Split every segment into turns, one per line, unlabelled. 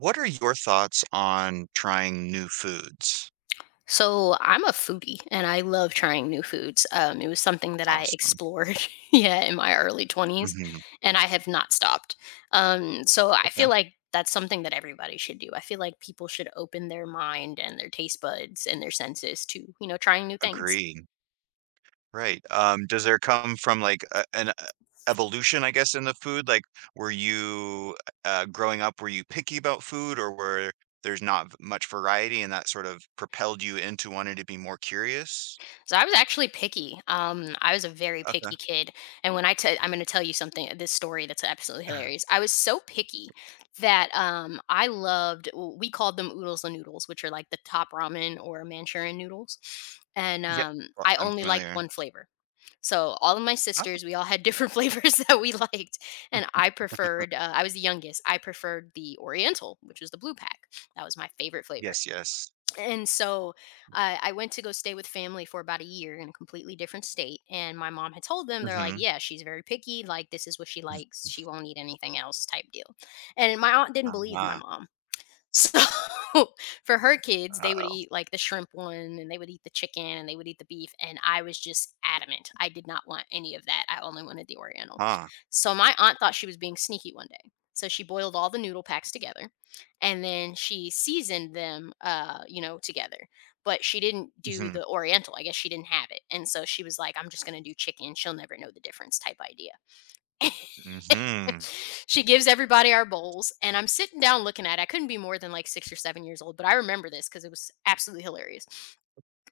What are your thoughts on trying new foods?
So I'm a foodie and I love trying new foods. It was something that I
Awesome.
explored, yeah, in my early 20s,
Mhm.
and I have not stopped. So I
Okay.
feel like that's something that everybody should do. I feel like people should open their mind and their taste buds and their senses to, trying new things.
Agreed. Right. Does there come from like an evolution, I guess, in the food? Like, were you growing up, were you picky about food, or were there's not much variety, and that sort of propelled you into wanting to be more curious?
So I was actually picky. I was a very
Okay.
picky kid, and when I tell, I'm going to tell you something. This story that's absolutely hilarious. I was so picky that I loved. We called them oodles and noodles, which are like the top ramen or Manchurian noodles, and
Yep. Well,
I
I'm
only liked
familiar.
one flavor. So all of my
Oh,
sisters, we all had different flavors that we liked, and I preferred. I was the youngest. I preferred the Oriental, which was the blue pack. That was my favorite flavor,
yes, yes.
and so I went to go stay with family for about a year in a completely different state. And my mom had told them, they're like,
Mm-hmm.
yeah, she's very picky. Like, this is what she likes. She won't eat anything else, type deal. And my aunt didn't believe my
Uh-huh.
mom. So for her kids, they would eat like the shrimp one and they would eat the chicken and they would eat the beef. And I was just adamant. I did not want any of that. I only wanted the Oriental.
Uh-huh.
So my aunt thought she was being sneaky one day. So she boiled all the noodle packs together and then she seasoned them, together. But she didn't do
Mm-hmm.
the Oriental. I guess she didn't have it. And so she was like, I'm just going to do chicken. She'll never know the difference type idea.
Mm-hmm.
She gives everybody our bowls, and I'm sitting down looking at it. I couldn't be more than like 6 or 7 years old, but I remember this because it was absolutely hilarious.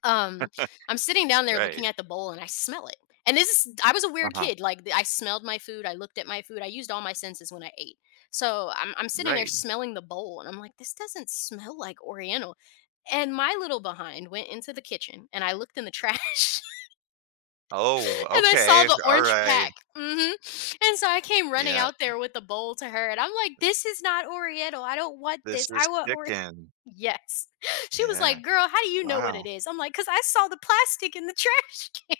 Um, I'm sitting down there
Right.
looking at the bowl, and I smell it. And this is, I was a weird
Uh-huh.
kid. Like, I smelled my food, I looked at my food, I used all my senses when I ate. So I'm sitting there
Right.
smelling the bowl, and I'm like, this doesn't smell like Oriental. And my little behind went into the kitchen, and I looked in the trash
Oh,
and I saw
okay.
the orange
Alright.
pack. Hmm And so I came running
Yeah,
out there with the bowl to her, and I'm like, "This is not Oriental. I don't want
this
this.
is
I want oriental."
chicken.
Yes. She was
Yeah.
like, "Girl, how do you know what
Wow.
it is?" I'm like, "Cause I saw the plastic in the trash." Can."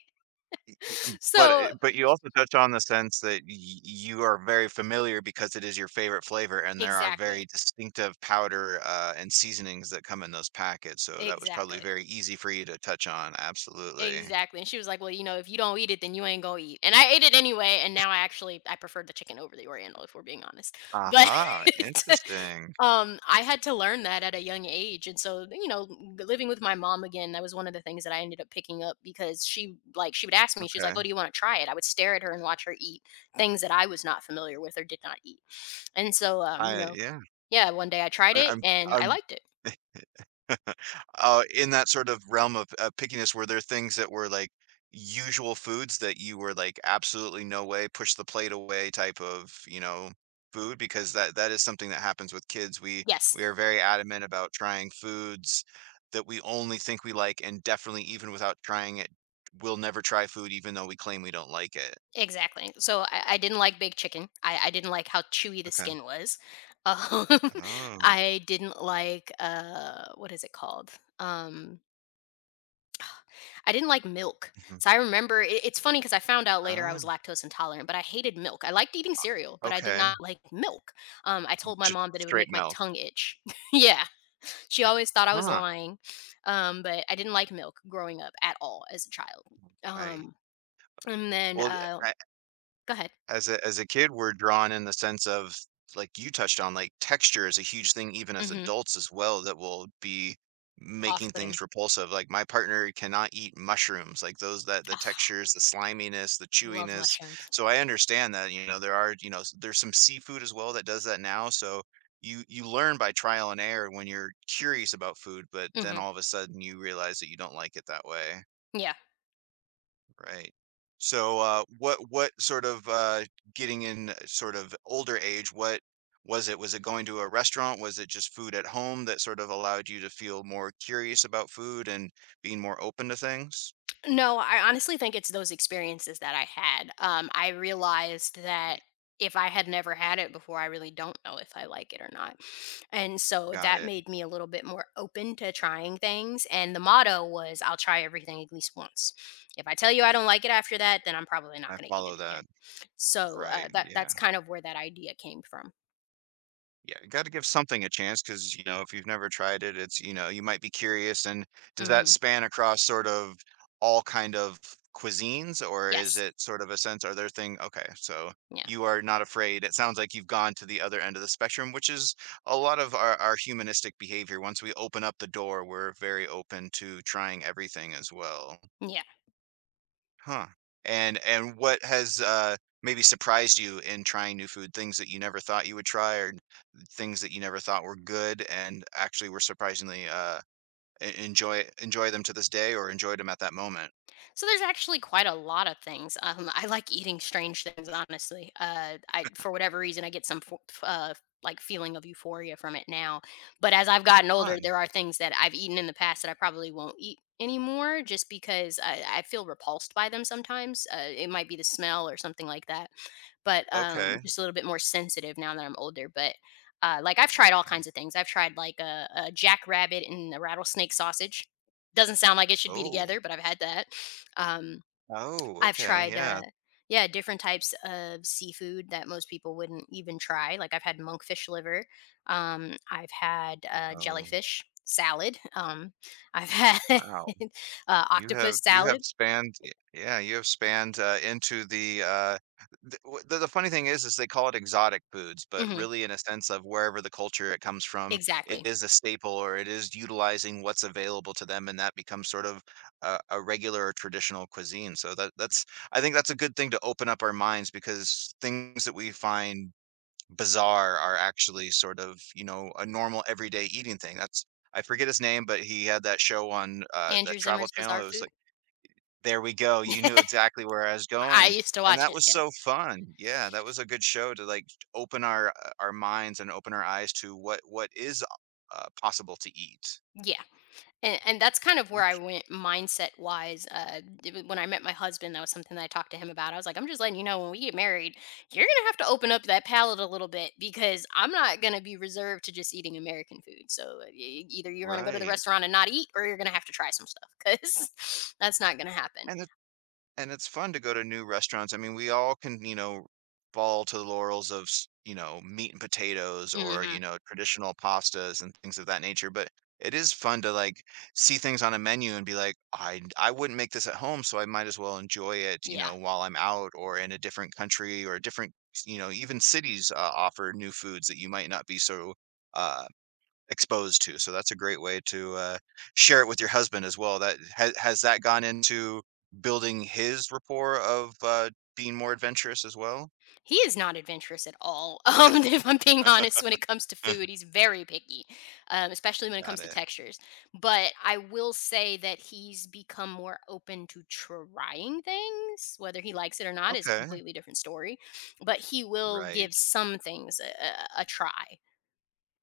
Y um, but,
So
eh, but you also touch on the sense that y you are very familiar because it is your favorite flavor, and there are
exactly,
very distinctive powder, and seasonings that come in those packets, so that was probably
exactly.
very easy for you to touch on, absolutely.
Exactly. And she was like, "Well, if you don't eat it, then you ain't gonna eat." And I ate it anyway, and now I actually I prefer the chicken over the oriental if we're being honest. But
Aha, interesting.
I had to learn that at a young age. And so, living with my mom again, that was one of the things that I ended up picking up because she like she would ask me, she's like,
Okay.
"Oh, do you want to try it?" I would stare at her and watch her eat things that I was not familiar with or did not eat. And so
I yeah.
yeah, one day I tried
I
it and I
I'm
liked it.
In that sort of realm of, pickiness, were there things that were, like, usual foods that you were like, "Absolutely no way, push the plate away," type of, you know, food? Because that is something that happens with kids. We
Yes.
we are very adamant about trying foods that we only think we like, and definitely even without trying it, we'll never try food even though we claim we don't like it.
Exactly. So I didn't like big chicken. I didn't like how chewy the
Okay.
skin was. Um,
Oh.
I didn't like what is it called? Um, I didn't like milk.
Mhm.
So I remember it's funny because I found out later I
Oh,
was lactose intolerant, but I hated milk. I liked eating cereal, but I did
okay.
not like milk. I told my
Just
mom that it would
straight
make my
milk.
tongue itch. Yeah, she always thought I was
Huh.
lying. But I didn't like milk growing up at all as a child.
Right.
Um, and then
Well, th
go ahead.
As a kid, we're drawn in the sense of, like you touched on, like, texture is a huge thing even as
Hmm
adults as well that will be
Off
making things
putting.
repulsive, like, my partner cannot eat mushrooms, like, those that the
Ugh,
textures, the sliminess, the
I love
chewiness,
mushrooms.
so I understand that, you know, there are, you know, s there's some seafood as well that does that now, so you learn by trial and error when you're curious about food, but then
Mhm.
all of a sudden you realize that you don't like it that way.
Yeah.
Right. So, what sort of getting in sort of older age? What was it? Was it going to a restaurant? Was it just food at home that sort of allowed you to feel more curious about food and being more open to things?
No, I honestly think it's those experiences that I had. I realized that if I had never had it before, I really don't know if I like it or not. And so
Got
that
it.
made me a little bit more open to trying things. And the motto was I'll try everything at least once. If I tell you I don't like it after that, then I'm probably not
I
going to eat
follow
it again.
that.
So
Right.
that
Yeah.
that's kind of where that idea came from.
Yeah, gotta give something a chance because you know, if you've never tried it, it's you know, you might be curious and does that
Hmm
span across sort of all kind of cuisines, or is
Yes.
it sort of a sense are there thing okay, so
Yeah.
you are not afraid. It sounds like you've gone to the other end of the spectrum, which is a lot of our humanistic behavior. Once we open up the door, we're very open to trying everything as well.
Yeah.
Huh. And what has, maybe surprised you in trying new food? Things that you never thought you would try or things that you never thought were good and actually were surprisingly, e enjoy enjoy them to this day or enjoyed them at that moment?
So there's actually quite a lot of things. I like eating strange things, honestly. I for whatever reason I get like feeling of euphoria from it now. But as I've gotten older,
Fun.
there are things that I've eaten in the past that I probably won't eat anymore, just because I feel repulsed by them sometimes. It might be the smell or something like that. But
Okay.
just a little bit more sensitive now that I'm older. But like I've
I
tried all
see.
kinds of things. I've tried like a jackrabbit and a rattlesnake sausage doesn't sound like it should be
Oh.
together, but I've had that. Um,
Oh,
I've
okay,
tried,
yeah.
yeah, different types of seafood that most people wouldn't even try. Like I've had monkfish liver. I've had
Oh,
jellyfish salad. I've had
wow.
octopus
You have
salad.
spanned y yeah, you have spanned, into the the funny thing is they call it exotic foods, but
Mhm,
really in a sense of wherever the culture it comes from, it
exactly.
is a staple or it is utilizing what's available to them, and that becomes sort of a regular or traditional cuisine, so that that's I think that's a good thing to open up our minds because things that we find bizarre are actually sort of, you know, a normal everyday eating thing, that's I forget his name, but he had that show on, the
Andrew
Travel
Zimmer's
Channel,
Bizarre
it was
Food.
like there we go, you knew exactly where I was
I
going,
used to
and
watch
that
it.
was
Yeah.
so fun. Yeah, that was a good show to, like, open our minds and open our eyes to what is, possible to eat.
Yeah. And that's kind of where I
Int
went mindset wise. When I met my husband, that was something that I talked to him about. I was like, I'm just letting you know when we get married, you're going to have to open up that palate a little bit because I'm not going to be reserved to just eating American food. So either you're going to go to the
right,
restaurant and not eat, or you're going to have to try some stuff because that's not going to happen.
and it's fun to go to new restaurants. I mean, we all can, you know, fall to the laurels of, you know, meat and potatoes or,
Hmm
you know, traditional pastas and things of that nature. But it is fun to like see things on a menu and be like, I wouldn't make this at home, so I might as well enjoy it, you
Yeah.
know, while I'm out or in a different country or different, you know, even cities offer new foods that you might not be so uh exposed to, so that's a great way to, share it with your husband as well. That has that gone into building his rapport of, being more adventurous as well?
He is not adventurous at all. If I'm being honest, when it comes to food, he's very picky, especially when it
Got
comes to
it.
textures. But I will say that he's become more open to trying things. Whether he likes it or not is a
Okay.
completely different story. But he will
Right.
give some things a try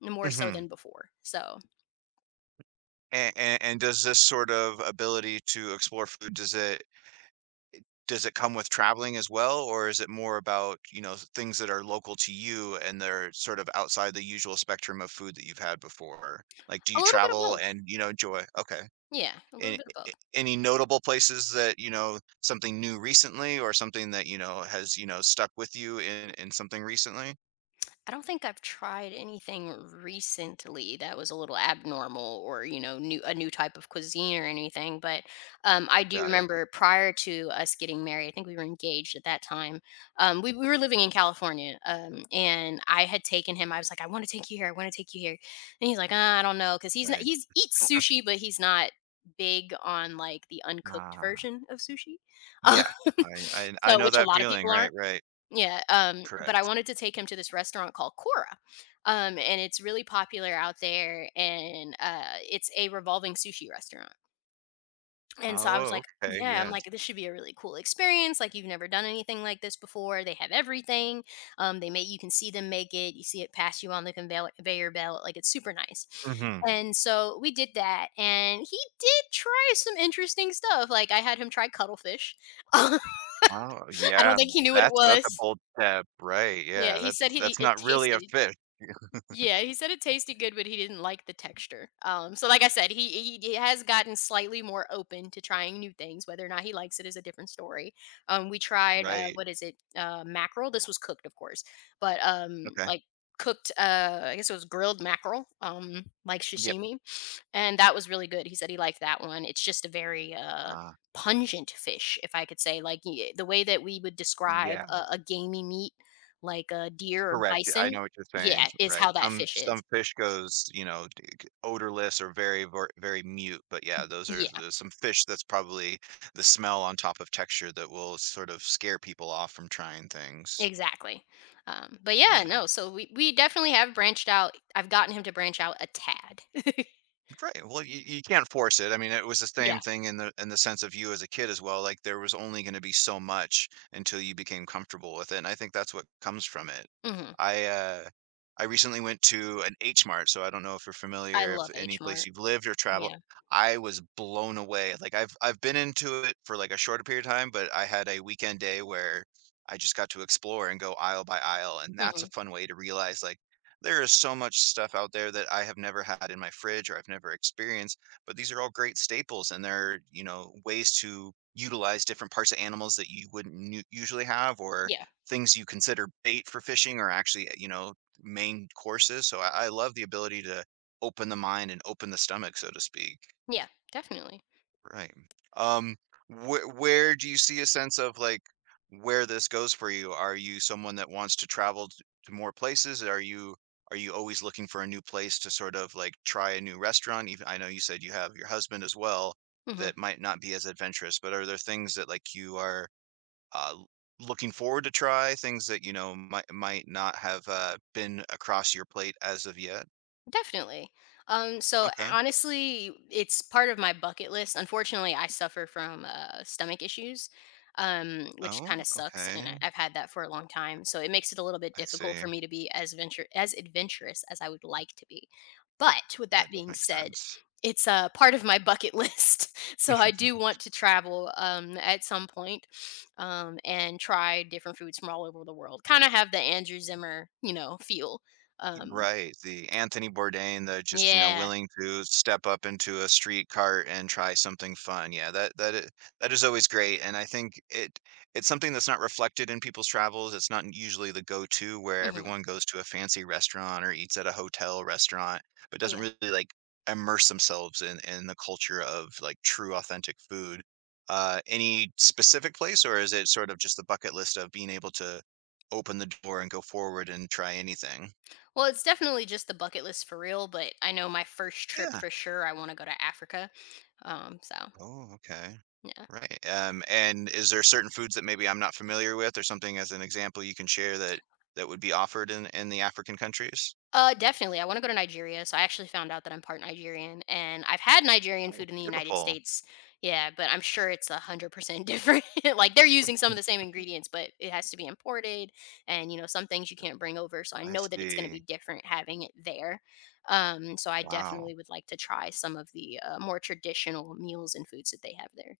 more so
Mhm.
than before. So
A and does this sort of ability to explore food, does it come with traveling as well, or is it more about, you know, things that are local to you and they're sort of outside the usual spectrum of food that you've had before? Like, do
a
you
little bit of
travel
both.
and, you know, enjoy Okay.
Yeah, a little
Any
bit of both.
any notable places that, you know, something new recently or something that, you know, has, you know, stuck with you in something recently?
I don't think I've tried anything recently that was a little abnormal or, new a new type of cuisine or anything, but, I do
Got it,
remember prior to us getting married, I think we were engaged at that time, we were living in California, and I had taken him I was like, "I wanna take you here, I wanna take you here," and he's like, I don't know, because he's not
right.
he's eats sushi, but he's not big on, like, the uncooked
Ah,
version of sushi, um,
yeah, I
so
know
which a
that
lot of
feeling,
people
right,
aren't.
right.
Yeah, but I
Correct.
wanted to take him to this restaurant called Cora, and it's really popular out there, and it's a revolving sushi restaurant. And so I was
Oh,
like,
okay,
"Yeah, I'm like,
yes.
this should be a really cool experience. Like, you've never done anything like this before. They have everything. They make you can see them make it. You see it pass you on the conveyor belt. Like, it's super nice."
Mhm.
And so we did that, and he did try some interesting stuff. Like, I had him try cuttlefish.
Oh,
I don't
yeah,
think he knew what it
that's a
was.
bold step, right,
Yeah,
yeah,
he said he
that's
it
not really a
tasted
fish,
yeah, he said it tasted good, but he didn't like the texture. So like I said, he has gotten slightly more open to trying new things. Whether or not he likes it is a different story. We tried
right,
mackerel. This was cooked, of course, but
okay.
cooked. I guess it was grilled mackerel. Like
Yep,
sashimi. And that was really good. He said he liked that one. It's just a very
ah,
pungent fish, if I could say, like the way that we would describe
yeah.
a gamey meat, like a deer or
Correct, I
bison.
know what you're saying,
Yeah, is
right.
how that fish
Some
is.
fish goes, you know, d g odorless or very mute, but yeah, those are
Yeah,
there's some fish that's probably the smell on top of texture that will sort of scare people off from trying things,
exactly. But yeah,
yeah.
no. So we definitely have branched out. I've gotten him to branch out a tad.
Right. Well, you can't force it. I mean, it was the
Yeah.
same thing in the sense of you as a kid as well. Like there was only going to be so much until you became comfortable with it. And I think that's what comes from it.
hmm
I uh I recently went to an H Mart, so I don't know if you're
I
familiar if
love
any
H
place
Mart.
you've lived or traveled.
Yeah.
I was blown away. Like I've been into it for like a shorter period of time, but I had a weekend day where I just got to explore and go aisle by aisle, and that's a
hmm
fun way to realize like there is so much stuff out there that I have never had in my fridge or I've never experienced, but these are all great staples and they're, you know, ways to utilize different parts of animals that you wouldn't usually have or
Yeah.
things you consider bait for fishing or actually, you know, main courses. So I love the ability to open the mind and open the stomach, so to speak.
Yeah. Definitely.
Right. Um, wh where do you see a sense of like where this goes for you? Are you someone that wants to travel to more places? Are you always looking for a new place to sort of like try a new restaurant? Even I know you said you have your husband as well
Hmm
that might not be as adventurous, but are there things that like you are uh, l- looking forward to try? Things that you know might not have been across your plate as of yet?
Definitely. So
Okay.
honestly, it's part of my bucket list. Unfortunately, I suffer from stomach issues, which
Oh,
kind of sucks, and
okay.
I've had that for a long time. So it makes it a little bit
I
difficult for
see.
me to be as adventurous as I would like to be. But with that
That does
being
make
said,
sense.
it's part of my bucket list. So I do want to travel at some point and try different foods from all over the world. Kind of have the Andrew Zimmer, feel. Um,
Right, the Anthony Bourdain, the just, you know,
yeah.
willing to step up into a street cart and try something fun. Yeah, that is always great, and I think it's something that's not reflected in people's travels. It's not usually the go-to where
hmm
everyone goes to a fancy restaurant or eats at a hotel restaurant, but doesn't
Yeah.
really, like, immerse themselves in the culture of, like, true authentic food. Any specific place, or is it sort of just the bucket list of being able to open the door and go forward and try anything?
Well, it's definitely just the bucket list for real, but I know my first trip
Yeah.
for sure, I want to go to Africa. So
Oh, okay.
yeah.
Right. And is there certain foods that maybe I'm not familiar with or something as an example you can share that would be offered in the African countries?
Definitely. I want to go to Nigeria. So I actually found out that I'm part Nigerian, and I've had Nigerian
Oh,
food in the United
beautiful.
States. Yeah, but I'm sure it's 100% different. Like they're using some of the same ingredients, but it has to be imported, and you know some things you can't bring over. So I
I
know that it's going to be
see.
different having it there. So I
Wow.
definitely would like to try some of the more traditional meals and foods that they have there.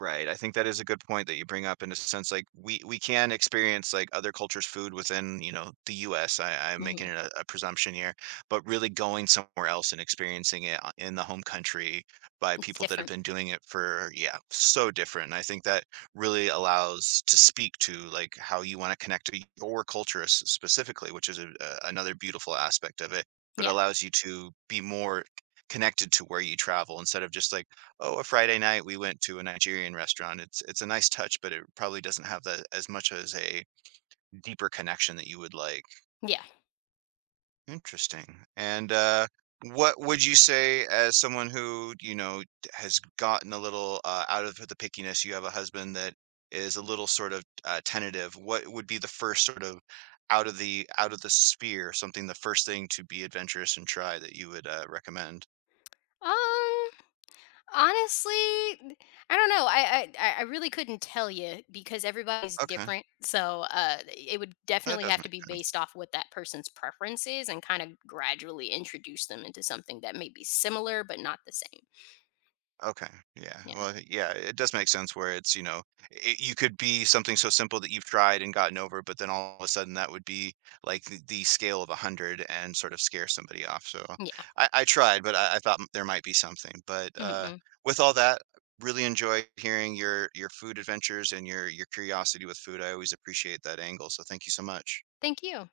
Right, I think that is a good point that you bring up in a sense, like, we can experience, like, other cultures' food within, you know, the US, I am
Mm-hmm.
making it a presumption here, but really going somewhere else and experiencing it o in the home country by
It's
people that have
different.
been doing it for yeah, so different, and I think that really allows to speak to, like, how you wanna connect to your culture s specifically, which is a another beautiful aspect of it, but
Yeah.
allows you to be more connected to where you travel instead of just, like, oh, a Friday night, we went to a Nigerian restaurant. It's a nice touch, but it probably doesn't have the as much as a deeper connection that you would like.
Yeah.
Interesting. And, what would you say as someone who, you know, has gotten a little, out of the pickiness, you have a husband that is a little sort of, tentative. What would be the first sort of out of the sphere, something the first thing to be adventurous and try that you would, recommend?
Um. Honestly, I don't know. I really couldn't tell you because everybody's
Okay,
different. So it would
that
definitely
does
have
make
to be
sense.
based off what that person's preference is, and kind of gradually introduce them into something that may be similar but not the same.
Okay. Yeah.
Yeah.
Well, yeah, it does make sense where it's, you know, it, you could be something so simple that you've tried and gotten over, but then all of a sudden that would be like the scale of a 100 and sort of scare somebody off. So
Yeah.
I tried, but I thought there might be something. But
Mm-mm.
with all that, really enjoyed hearing your food adventures and your curiosity with food. I always appreciate that angle. So thank you so much.
Thank you.